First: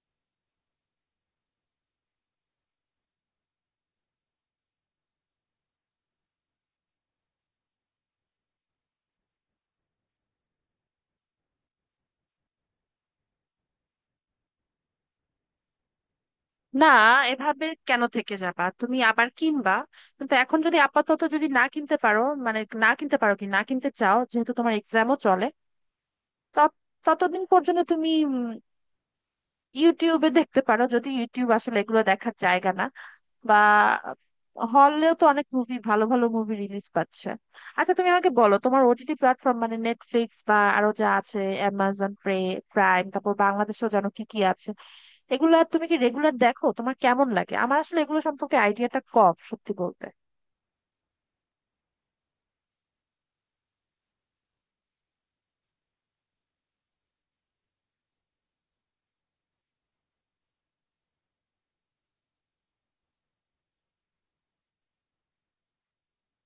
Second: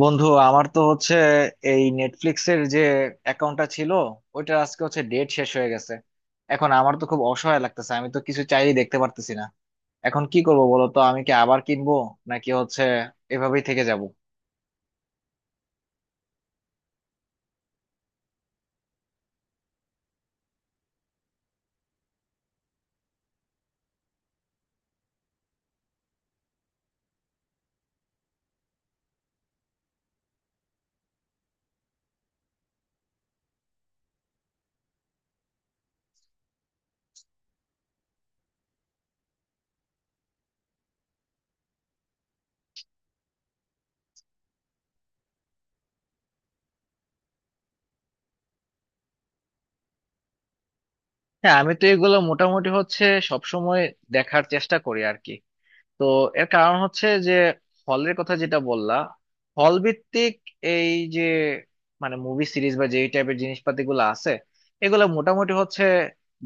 বন্ধু আমার তো হচ্ছে এই নেটফ্লিক্সের যে অ্যাকাউন্টটা ছিল, ওইটা আজকে হচ্ছে ডেট শেষ হয়ে গেছে। এখন আমার তো খুব অসহায় লাগতেছে, আমি তো কিছু চাইলেই দেখতে পারতেছি না। এখন কি করবো বলো তো, আমি কি আবার কিনবো নাকি হচ্ছে এভাবেই থেকে যাব? না, এভাবে কেন থেকে যাবা? তুমি আবার কিনবা। কিন্তু এখন যদি আপাতত যদি না কিনতে পারো, মানে না কিনতে পারো কি না কিনতে চাও, যেহেতু তোমার এক্সামও চলে, তত- ততদিন পর্যন্ত তুমি ইউটিউবে দেখতে পারো। যদি ইউটিউব আসলে এগুলো দেখার জায়গা না, বা হলেও তো অনেক মুভি, ভালো ভালো মুভি রিলিজ পাচ্ছে। আচ্ছা তুমি আমাকে বলো, তোমার ওটিটি প্ল্যাটফর্ম মানে নেটফ্লিক্স বা আরো যা আছে অ্যামাজন প্রে প্রাইম, তারপর বাংলাদেশেও জানো কি কি আছে, এগুলা তুমি কি রেগুলার দেখো? তোমার কেমন লাগে? আমার আসলে এগুলো সম্পর্কে আইডিয়াটা কম, সত্যি বলতে। হ্যাঁ, আমি তো এগুলো মোটামুটি হচ্ছে সবসময় দেখার চেষ্টা করি আর কি। তো এর কারণ হচ্ছে যে হলের কথা যেটা বললা, হল ভিত্তিক এই যে মানে মুভি সিরিজ বা যেই টাইপের জিনিসপাতি গুলো আছে, এগুলো মোটামুটি হচ্ছে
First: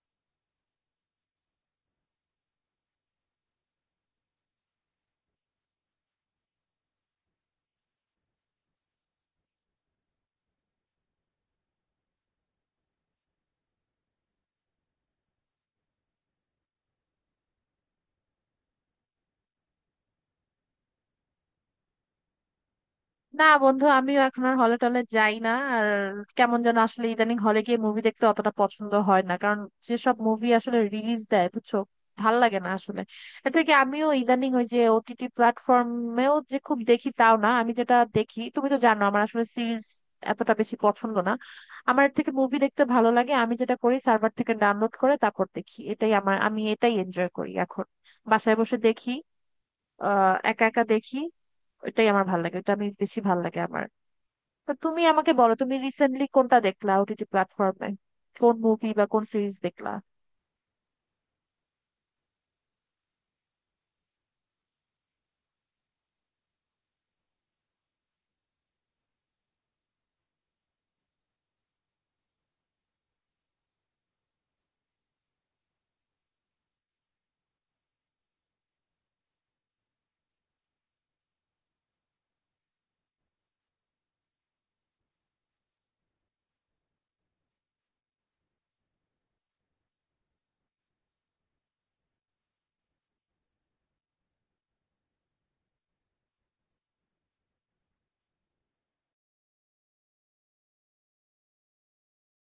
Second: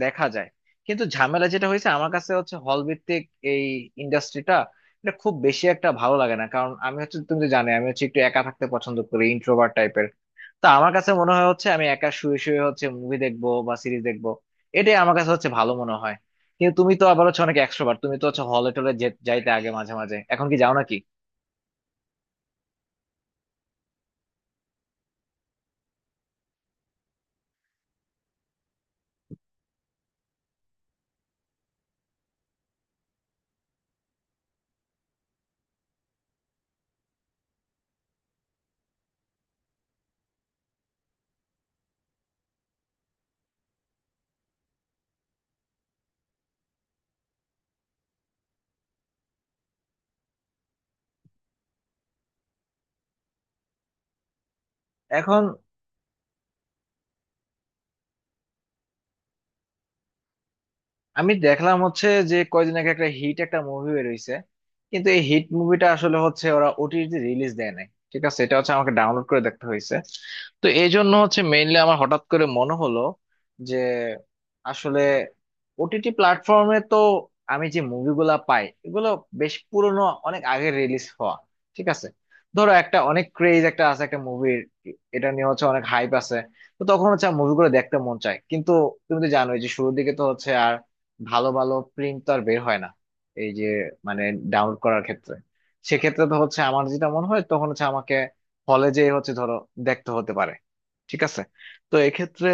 দেখা যায়। কিন্তু ঝামেলা যেটা হয়েছে আমার কাছে হচ্ছে হল ভিত্তিক এই ইন্ডাস্ট্রিটা, এটা খুব বেশি একটা ভালো লাগে না, কারণ আমি হচ্ছে তুমি তো জানো আমি হচ্ছে একটু একা থাকতে পছন্দ করি, ইন্ট্রোভার্ট টাইপের। তা আমার কাছে মনে হয় হচ্ছে আমি একা শুয়ে শুয়ে হচ্ছে মুভি দেখবো বা সিরিজ দেখবো, এটাই আমার কাছে হচ্ছে ভালো মনে হয়। কিন্তু তুমি তো আবার হচ্ছে অনেক এক্সট্রোভার্ট, তুমি তো হচ্ছে হলে টলে যাইতে আগে মাঝে মাঝে, এখন কি যাও নাকি? না বন্ধু, আমিও এখন আর হলে টলে যাই না আর। কেমন যেন আসলে ইদানিং হলে গিয়ে মুভি দেখতে অতটা পছন্দ হয় না, কারণ যেসব মুভি আসলে রিলিজ দেয় বুঝছো, ভাল লাগে না আসলে। এর থেকে আমিও ইদানিং ওই যে ওটিটি প্ল্যাটফর্মেও যে খুব দেখি তাও না। আমি যেটা দেখি, তুমি তো জানো আমার আসলে সিরিজ এতটা বেশি পছন্দ না, আমার এর থেকে মুভি দেখতে ভালো লাগে। আমি যেটা করি, সার্ভার থেকে ডাউনলোড করে তারপর দেখি, এটাই আমার, আমি এটাই এনজয় করি এখন। বাসায় বসে দেখি, একা একা দেখি। ওইটাই আমার ভালো লাগে, ওটা আমি বেশি ভালো লাগে আমার। তা তুমি আমাকে এখন বলো, তুমি রিসেন্টলি কোনটা দেখলা ওটিটি প্ল্যাটফর্মে? কোন মুভি বা কোন সিরিজ দেখলা? আমি দেখলাম হচ্ছে যে কয়দিন আগে একটা হিট একটা মুভি বের হইছে, কিন্তু এই হিট মুভিটা আসলে হচ্ছে ওরা ওটিটি রিলিজ দেয় নাই। ঠিক আছে, এটা হচ্ছে আমাকে ডাউনলোড করে দেখতে হয়েছে। তো এই জন্য হচ্ছে মেইনলি আমার হঠাৎ করে মনে হলো যে আসলে ওটিটি প্ল্যাটফর্মে তো আমি যে মুভিগুলা পাই এগুলো বেশ পুরনো, অনেক আগে রিলিজ হওয়া। ঠিক আছে, ধরো একটা অনেক ক্রেজ একটা আছে একটা মুভির, এটা নিয়ে হচ্ছে অনেক হাইপ আছে। তো তখন হচ্ছে মুভিগুলো দেখতে মন চায়, কিন্তু তুমি তো জানোই যে শুরুর দিকে তো হচ্ছে ভালো ভালো প্রিন্ট তো আর বের হয় না, এই যে মানে ডাউনলোড করার ক্ষেত্রে। সেক্ষেত্রে তো হচ্ছে আমার যেটা মনে হয় তখন হচ্ছে আমাকে হলে যেয়ে হচ্ছে ধরো দেখতে হতে পারে। ঠিক আছে, তো এক্ষেত্রে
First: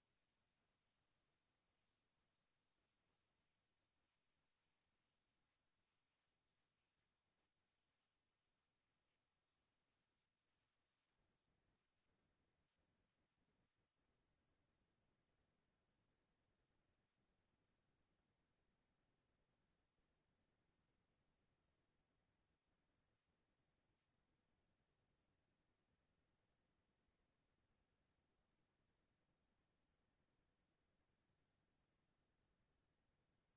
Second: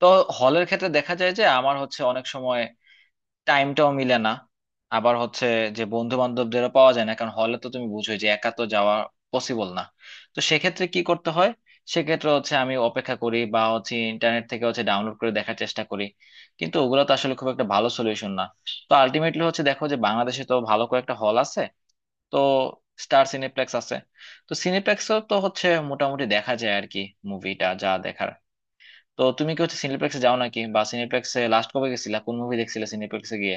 তো হলের ক্ষেত্রে দেখা যায় যে আমার হচ্ছে অনেক সময় টাইমটাও মিলে না, আবার হচ্ছে যে বন্ধু বান্ধবদেরও পাওয়া যায় না, কারণ হলে তো তুমি বুঝোই যে একা তো যাওয়া পসিবল না। তো সেক্ষেত্রে কি করতে হয়? সেক্ষেত্রে হচ্ছে আমি অপেক্ষা করি বা হচ্ছে ইন্টারনেট থেকে হচ্ছে ডাউনলোড করে দেখার চেষ্টা করি, কিন্তু ওগুলো তো আসলে খুব একটা ভালো সলিউশন না। তো আলটিমেটলি হচ্ছে দেখো যে বাংলাদেশে তো ভালো কয়েকটা হল আছে, তো স্টার সিনেপ্লেক্স আছে। তো সিনেপ্লেক্সও তো হচ্ছে মোটামুটি দেখা যায় আর কি মুভিটা যা দেখার। তো তুমি কি হচ্ছে সিনেপ্লেক্সে যাও নাকি, বা সিনেপ্লেক্সে লাস্ট কবে গেছিলা, কোন মুভি দেখছিলে সিনেপ্লেক্সে গিয়ে?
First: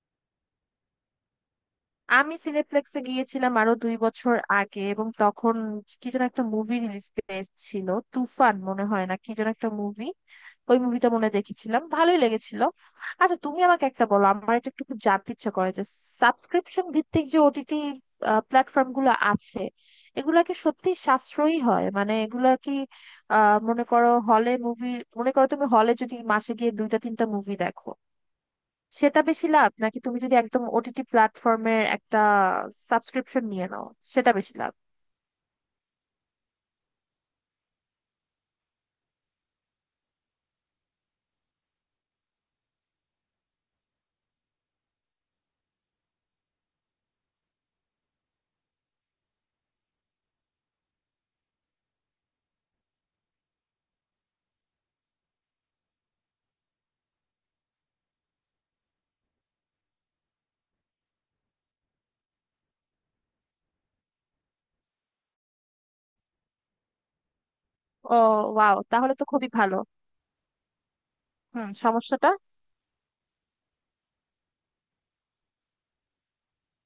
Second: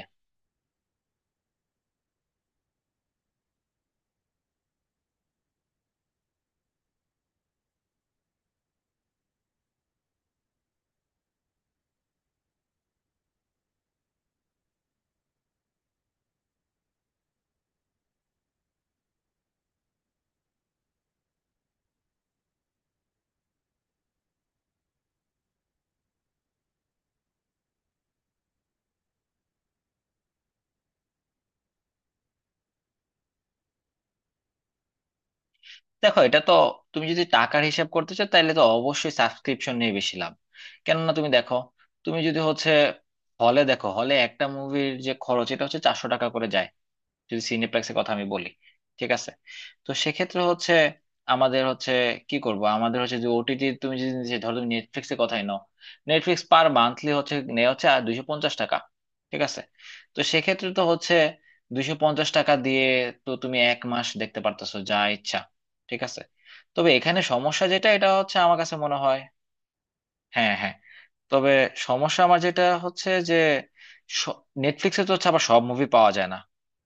আমি সিনেপ্লেক্সে গিয়েছিলাম আরো দুই বছর আগে, এবং তখন কি যেন একটা মুভি রিলিজ পেয়েছিল, তুফান মনে হয়, না কি যেন একটা মুভি। ওই মুভিটা মনে হয় দেখেছিলাম, ভালোই লেগেছিল। আচ্ছা তুমি আমাকে একটা বলো, আমার এটা একটু খুব জানতে ইচ্ছা করে যে, সাবস্ক্রিপশন ভিত্তিক যে ওটিটি প্ল্যাটফর্ম গুলো আছে, এগুলা কি সত্যি সাশ্রয়ী হয়? মানে এগুলা কি মনে করো হলে মুভি, মনে করো তুমি হলে যদি মাসে গিয়ে দুইটা তিনটা মুভি দেখো, সেটা বেশি লাভ, নাকি তুমি যদি একদম ওটিটি প্ল্যাটফর্মের একটা সাবস্ক্রিপশন নিয়ে নাও, সেটা বেশি লাভ? দেখো এটা তো তুমি যদি টাকার হিসাব করতে চাও তাহলে তো অবশ্যই সাবস্ক্রিপশন নিয়ে বেশি লাভ। কেননা তুমি দেখো, তুমি যদি হচ্ছে হলে দেখো হলে একটা মুভির যে খরচ এটা হচ্ছে 400 টাকা করে যায়, যদি সিনেপ্লেক্সের কথা আমি বলি। ঠিক আছে, তো সেক্ষেত্রে হচ্ছে আমাদের হচ্ছে কি করব, আমাদের হচ্ছে যে ওটিটি তুমি যদি যে ধরো তুমি নেটফ্লিক্সের কথাই নাও, নেটফ্লিক্স পার মান্থলি হচ্ছে নেওয়া হচ্ছে আর 250 টাকা। ঠিক আছে, তো সেক্ষেত্রে তো হচ্ছে 250 টাকা দিয়ে তো তুমি এক মাস দেখতে পারতেছো যা ইচ্ছা। ঠিক আছে, তবে এখানে সমস্যা যেটা, এটা ও, হচ্ছে আমার কাছে ওয়াও, মনে তাহলে হয়। তো খুবই ভালো। হ্যাঁ, হ্যাঁ। তবে হুম, সমস্যা সমস্যাটা? আমার যেটা হচ্ছে যে নেটফ্লিক্সে তো হচ্ছে আবার সব মুভি পাওয়া যায় না,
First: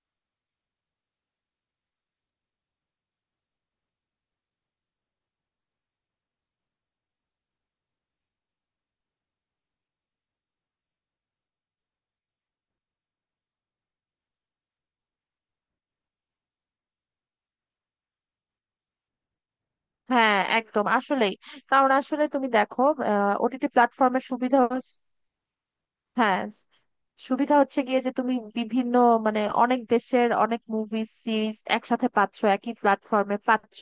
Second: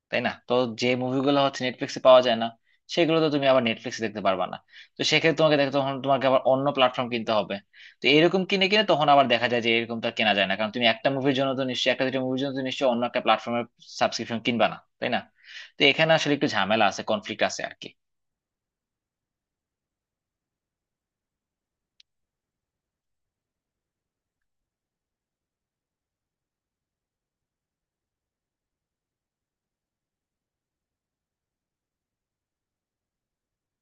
তাই না? তো যে মুভিগুলো হচ্ছে নেটফ্লিক্সে পাওয়া যায় না সেগুলো তো তুমি আবার নেটফ্লিক্সে দেখতে পারবা না। তো সেক্ষেত্রে তোমাকে দেখতে তখন তোমাকে আবার অন্য প্ল্যাটফর্ম কিনতে হবে। তো এরকম কিনে কিনে তখন আবার দেখা যায় যে এরকম তো আর কেনা যায় না, কারণ তুমি একটা মুভির জন্য তো নিশ্চয়ই একটা দুটো মুভির জন্য তো নিশ্চয়ই অন্য একটা প্ল্যাটফর্মের সাবস্ক্রিপশন কিনবা না, তাই না? তো এখানে আসলে একটু ঝামেলা আছে, কনফ্লিক্ট আছে আর কি। হ্যাঁ একদম, আসলেই। কারণ আসলে তুমি দেখো, ওটিটি প্ল্যাটফর্মের সুবিধা, হ্যাঁ, সুবিধা হচ্ছে গিয়ে যে তুমি বিভিন্ন মানে অনেক দেশের অনেক মুভি সিরিজ একসাথে পাচ্ছ, একই প্ল্যাটফর্মে পাচ্ছ।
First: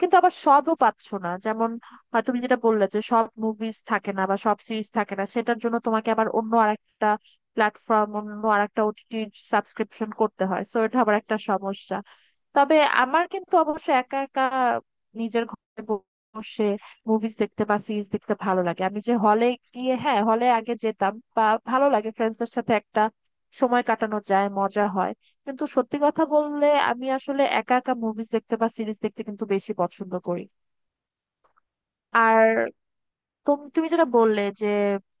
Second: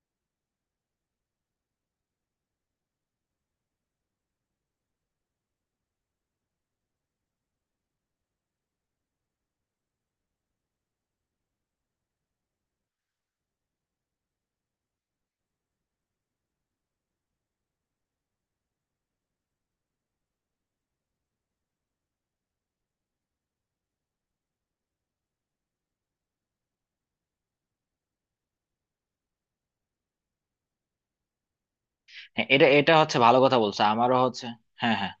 কিন্তু আবার সবও পাচ্ছ না, যেমন তুমি যেটা বললে, যে সব মুভিজ থাকে না বা সব সিরিজ থাকে না, সেটার জন্য তোমাকে আবার অন্য আরেকটা প্ল্যাটফর্ম, অন্য আরেকটা ওটিটি সাবস্ক্রিপশন করতে হয়, সো এটা আবার একটা সমস্যা। তবে আমার কিন্তু অবশ্য একা একা নিজের ঘরে বসে মুভিজ দেখতে বা সিরিজ দেখতে ভালো লাগে। আমি যে হলে গিয়ে, হ্যাঁ হলে আগে যেতাম, বা ভালো লাগে ফ্রেন্ডসদের সাথে একটা সময় কাটানো যায়, মজা হয়। কিন্তু সত্যি কথা বললে আমি আসলে একা একা মুভিজ দেখতে বা সিরিজ দেখতে কিন্তু বেশি পছন্দ করি। আর হ্যাঁ এটা এটা হচ্ছে ভালো কথা তুমি বলছো, তুমি যেটা আমারও বললে হচ্ছে। যে, হ্যাঁ, হ্যাঁ।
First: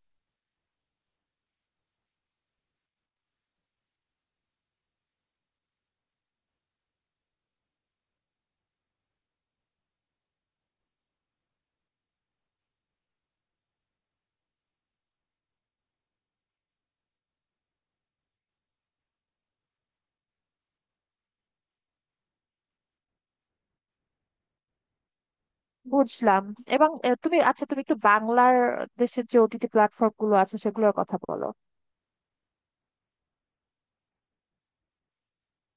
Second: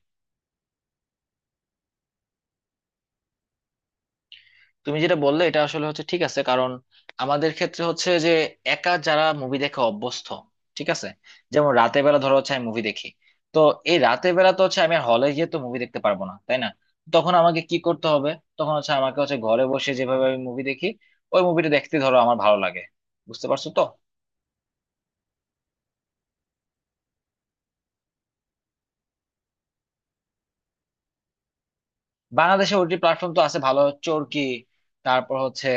তুমি যেটা বললে এটা আসলে হচ্ছে ঠিক আছে, কারণ আমাদের ক্ষেত্রে হচ্ছে যে একা যারা মুভি দেখে অভ্যস্ত। ঠিক আছে, যেমন রাতে বেলা ধরো হচ্ছে আমি মুভি দেখি। তো এই রাতে বেলা তো হচ্ছে আমি হলে গিয়ে তো মুভি দেখতে পারবো না, তাই না? তখন আমাকে কি করতে হবে? তখন হচ্ছে আমাকে হচ্ছে ঘরে বসে যেভাবে আমি মুভি দেখি ওই মুভিটা দেখতে ধরো আমার ভালো লাগে। বুঝতে পারছো তো? বুঝলাম। এবং তুমি, আচ্ছা তুমি একটু বাংলার দেশের যে ওটিটি প্ল্যাটফর্ম গুলো আছে সেগুলোর কথা বলো। বাংলাদেশে ওটি প্ল্যাটফর্ম তো আছে ভালো, চরকি, তারপর হচ্ছে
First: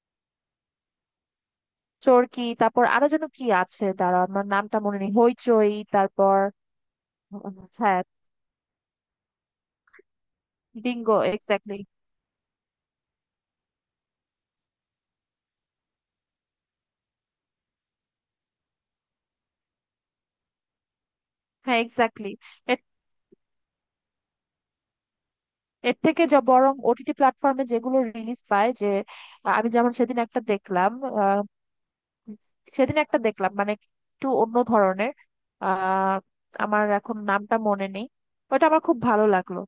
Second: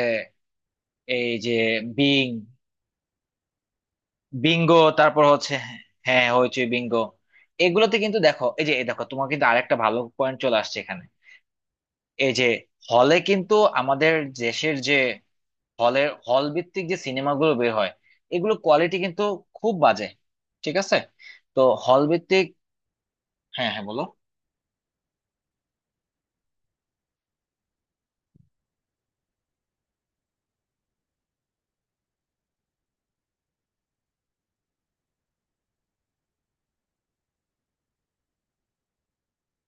এই যে বিং, চরকি, তারপর আরো যেন কি আছে, দাঁড়া, আমার বিঙ্গো, নামটা মনে নেই, তারপর হচ্ছে হইচই, হ্যাঁ তারপর হইচই, বিঙ্গো। এগুলোতে হ্যাঁ কিন্তু দেখো, এই যে এই দেখো, তোমার কিন্তু আরেকটা ভালো পয়েন্ট চলে আসছে এখানে। Bingo, exactly. এই যে হলে কিন্তু আমাদের দেশের যে হলের হল ভিত্তিক যে সিনেমাগুলো বের হয় এগুলো কোয়ালিটি কিন্তু খুব বাজে। ঠিক আছে, তো হ্যাঁ হল এক্স্যাক্টলি। ভিত্তিক। এর হ্যাঁ, হ্যাঁ, বলো। এর থেকে যা বরং ওটিটি প্ল্যাটফর্মে যেগুলো রিলিজ পায়, যে আমি যেমন সেদিন একটা দেখলাম, আহ, সেদিন একটা দেখলাম মানে একটু অন্য ধরনের, আহ আমার এখন নামটা মনে নেই। ওটা আমার খুব ভালো লাগলো।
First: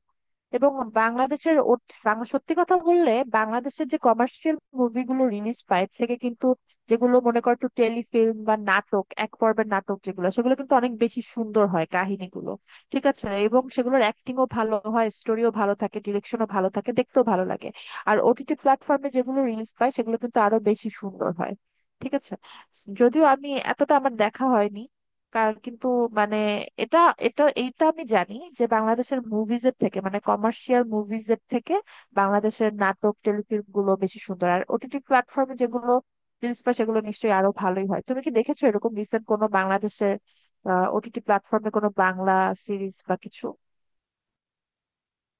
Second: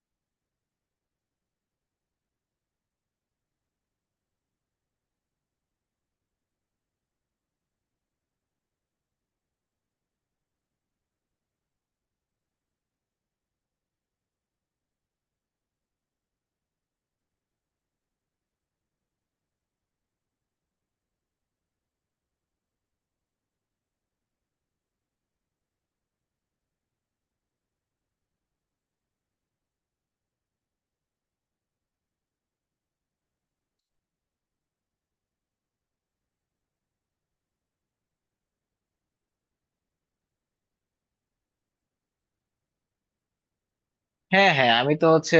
এবং বাংলাদেশের ও- সত্যি কথা বললে, বাংলাদেশের যে কমার্শিয়াল মুভিগুলো রিলিজ পায়, এর থেকে কিন্তু যেগুলো মনে করো একটু টেলিফিল্ম বা নাটক, এক পর্বের নাটক যেগুলো, সেগুলো কিন্তু অনেক বেশি সুন্দর হয় কাহিনীগুলো, ঠিক আছে। এবং সেগুলোর অ্যাক্টিংও ভালো হয়, স্টোরিও ভালো থাকে, ডিরেকশনও ভালো থাকে, দেখতেও ভালো লাগে। আর ওটিটি প্ল্যাটফর্মে যেগুলো রিলিজ পায় সেগুলো কিন্তু আরো বেশি সুন্দর হয়, ঠিক আছে। যদিও আমি এতটা আমার দেখা হয়নি, কার কিন্তু মানে, এটা এটা এইটা আমি জানি যে বাংলাদেশের মুভিজ এর থেকে মানে কমার্শিয়াল মুভিজ এর থেকে বাংলাদেশের নাটক টেলিফিল্ম গুলো বেশি সুন্দর, আর ওটিটি প্ল্যাটফর্মে যেগুলো রিলিজ পায় সেগুলো নিশ্চয়ই আরো ভালোই হয়। তুমি কি দেখেছো এরকম রিসেন্ট কোনো বাংলাদেশের ওটিটি প্ল্যাটফর্মে কোনো বাংলা সিরিজ বা কিছু? হ্যাঁ, হ্যাঁ, আমি তো হচ্ছে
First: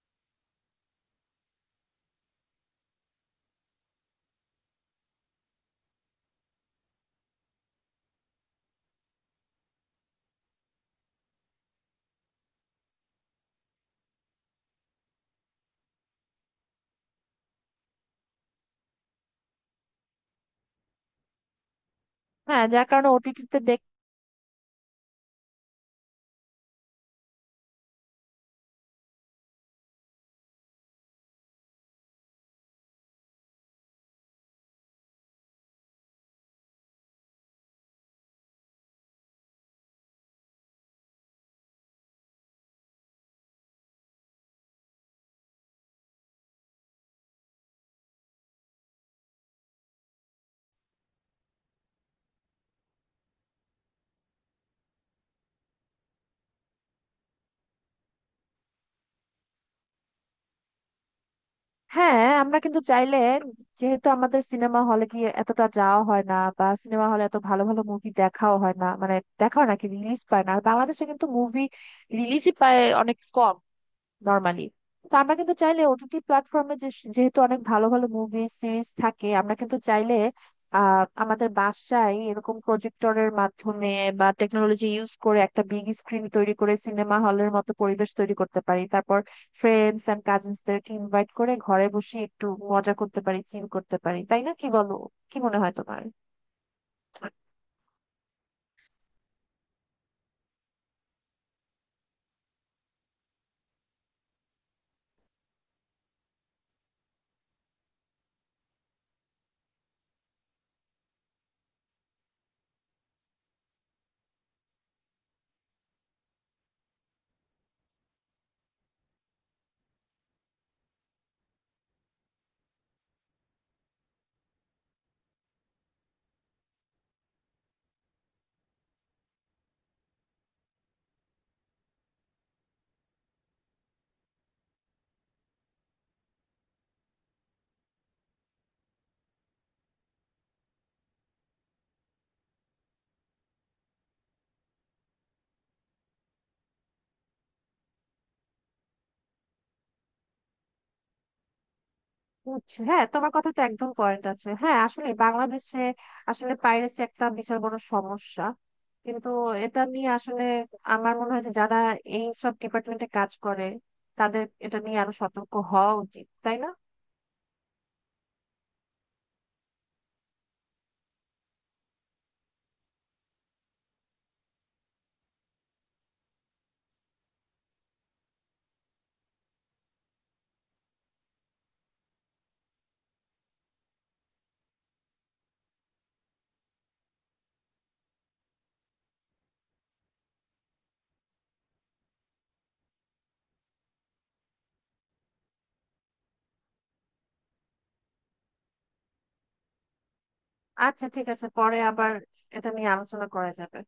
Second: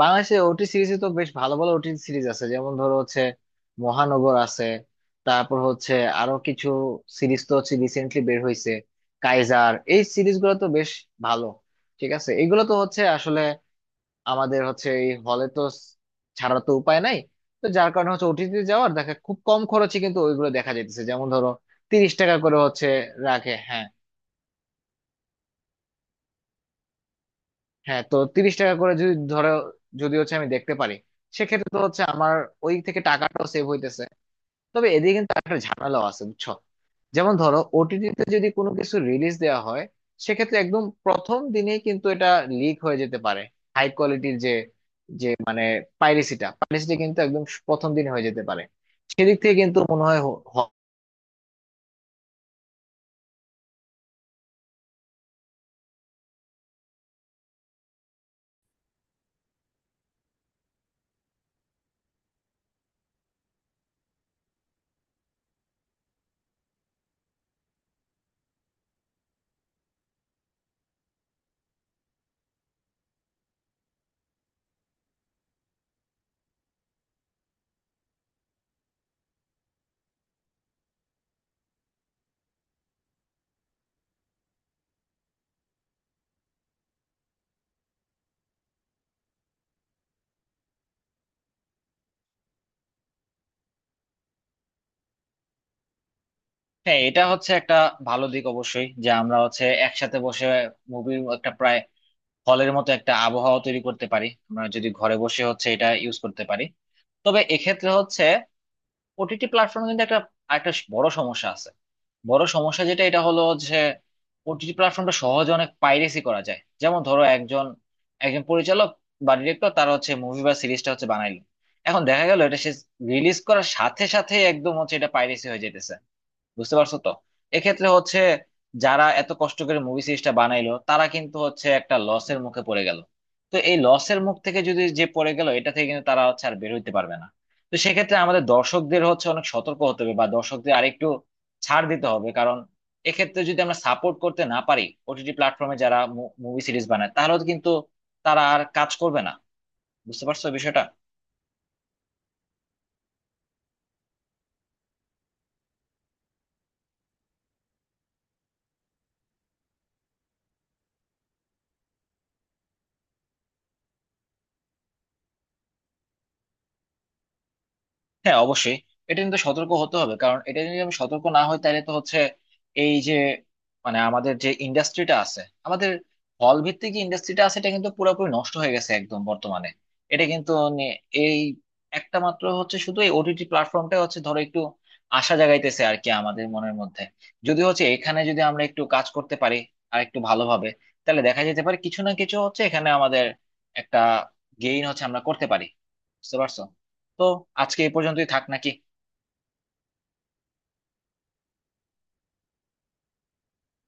বাংলাদেশে ওটি সিরিজে তো বেশ ভালো ভালো ওটি সিরিজ আছে, যেমন ধরো হচ্ছে মহানগর আছে। তারপর হচ্ছে আরো কিছু সিরিজ তো হচ্ছে রিসেন্টলি বের হয়েছে, কাইজার। এই সিরিজ গুলো তো বেশ ভালো। ঠিক আছে, এগুলো তো হচ্ছে আসলে আমাদের হচ্ছে এই হলে তো ছাড়া তো উপায় নাই। তো যার কারণে হচ্ছে ওটিতে যাওয়ার দেখা খুব কম খরচে কিন্তু ওইগুলো দেখা যাইতেছে, যেমন ধরো 30 টাকা করে হ্যাঁ, হচ্ছে যার কারণে রাখে। ওটিটিতে। হ্যাঁ, হ্যাঁ, তো 30 টাকা করে যদি ধরো যদি হচ্ছে আমি দেখতে পারি, সেক্ষেত্রে তো হচ্ছে আমার ওই থেকে টাকাটাও সেভ হইতেছে। তবে এদিকে কিন্তু একটা ঝামেলাও আছে বুঝছো। যেমন ধরো ওটিটিতে যদি কোনো কিছু রিলিজ দেওয়া হয় সেক্ষেত্রে একদম প্রথম দিনেই কিন্তু এটা লিক হয়ে যেতে পারে, হাই কোয়ালিটির যে যে মানে পাইরেসিটা, কিন্তু একদম প্রথম দিনে হয়ে যেতে পারে। সেদিক থেকে কিন্তু মনে হয় হ্যাঁ আমরা কিন্তু চাইলে, যেহেতু আমাদের সিনেমা হলে গিয়ে এতটা যাওয়া হয় না, বা সিনেমা হলে এত ভালো ভালো মুভি দেখাও হয় না, মানে দেখাও নাকি রিলিজ পায় না, আর বাংলাদেশে কিন্তু মুভি রিলিজই পায় অনেক কম নর্মালি। তো আমরা কিন্তু চাইলে ওটিটি প্ল্যাটফর্মে, যেহেতু অনেক ভালো ভালো মুভি সিরিজ থাকে, আমরা কিন্তু চাইলে আমাদের বাসায় এরকম প্রজেক্টরের মাধ্যমে বা টেকনোলজি ইউজ করে একটা বিগ স্ক্রিন তৈরি করে সিনেমা হলের মতো পরিবেশ তৈরি করতে পারি। তারপর ফ্রেন্ডস এন্ড কাজিনসদেরকে ইনভাইট করে ঘরে বসে একটু মজা করতে পারি, চিল করতে পারি, তাই না, কি বলো? কি মনে হয় তোমার? হ্যাঁ এটা হচ্ছে একটা ভালো দিক অবশ্যই, যে আমরা হচ্ছে একসাথে বসে মুভির একটা প্রায় হলের মতো একটা আবহাওয়া তৈরি করতে পারি, আমরা যদি ঘরে বসে হচ্ছে এটা ইউজ করতে পারি। তবে এক্ষেত্রে হচ্ছে ওটিটি প্ল্যাটফর্মে কিন্তু একটা একটা বড় সমস্যা আছে। বড় সমস্যা যেটা এটা হলো যে ওটিটি প্ল্যাটফর্মটা সহজে অনেক পাইরেসি করা যায়। যেমন ধরো একজন একজন পরিচালক বা ডিরেক্টর তার হচ্ছে মুভি বা সিরিজটা হচ্ছে বানাইলো। এখন দেখা গেল এটা সে রিলিজ করার সাথে সাথে একদম হচ্ছে এটা পাইরেসি হয়ে যেতেছে। বুঝতে পারছো তো? এক্ষেত্রে হচ্ছে যারা এত কষ্ট করে মুভি সিরিজটা বানাইলো, তারা কিন্তু হচ্ছে একটা লসের মুখে পড়ে গেল। তো এই লসের মুখ থেকে যদি যে পড়ে গেল এটা থেকে কিন্তু তারা হচ্ছে আর বের হইতে পারবে না। তো সেক্ষেত্রে আমাদের দর্শকদের হচ্ছে অনেক সতর্ক হতে হবে বা দর্শকদের আরেকটু ছাড় দিতে হবে, কারণ এক্ষেত্রে যদি আমরা সাপোর্ট করতে না পারি ওটিটি প্ল্যাটফর্মে যারা মুভি সিরিজ বানায়, তাহলে কিন্তু তারা আর কাজ করবে না। বুঝতে পারছো বিষয়টা? বুঝছি। হ্যাঁ তোমার কথা তো একদম পয়েন্ট আছে। হ্যাঁ আসলে বাংলাদেশে আসলে পাইরেসি একটা বিশাল বড় সমস্যা। কিন্তু এটা নিয়ে আসলে আমার মনে হয় যে, যারা এই সব ডিপার্টমেন্টে কাজ করে তাদের এটা নিয়ে আরো সতর্ক হওয়া উচিত, তাই না? হ্যাঁ, অবশ্যই এটা কিন্তু সতর্ক হতে হবে, কারণ এটা যদি আমি সতর্ক না হই তাহলে তো হচ্ছে এই যে মানে আমাদের যে ইন্ডাস্ট্রিটা আছে, আমাদের হল ভিত্তিক যে ইন্ডাস্ট্রিটা আছে, এটা কিন্তু পুরোপুরি নষ্ট হয়ে গেছে একদম বর্তমানে। এটা কিন্তু নে- এই একটা মাত্র হচ্ছে শুধু এই ওটিটি প্ল্যাটফর্মটা হচ্ছে ধরো একটু আশা জাগাইতেছে আর কি আমাদের মনের মধ্যে। যদি হচ্ছে এখানে যদি আমরা একটু কাজ করতে পারি আর একটু ভালোভাবে, তাহলে দেখা যেতে পারে কিছু না কিছু হচ্ছে এখানে আমাদের একটা গেইন হচ্ছে আমরা করতে পারি। বুঝতে পারছো তো? আজকে এই পর্যন্তই থাক নাকি? আচ্ছা ঠিক আছে, পরে আবার এটা নিয়ে আলোচনা করা যাবে।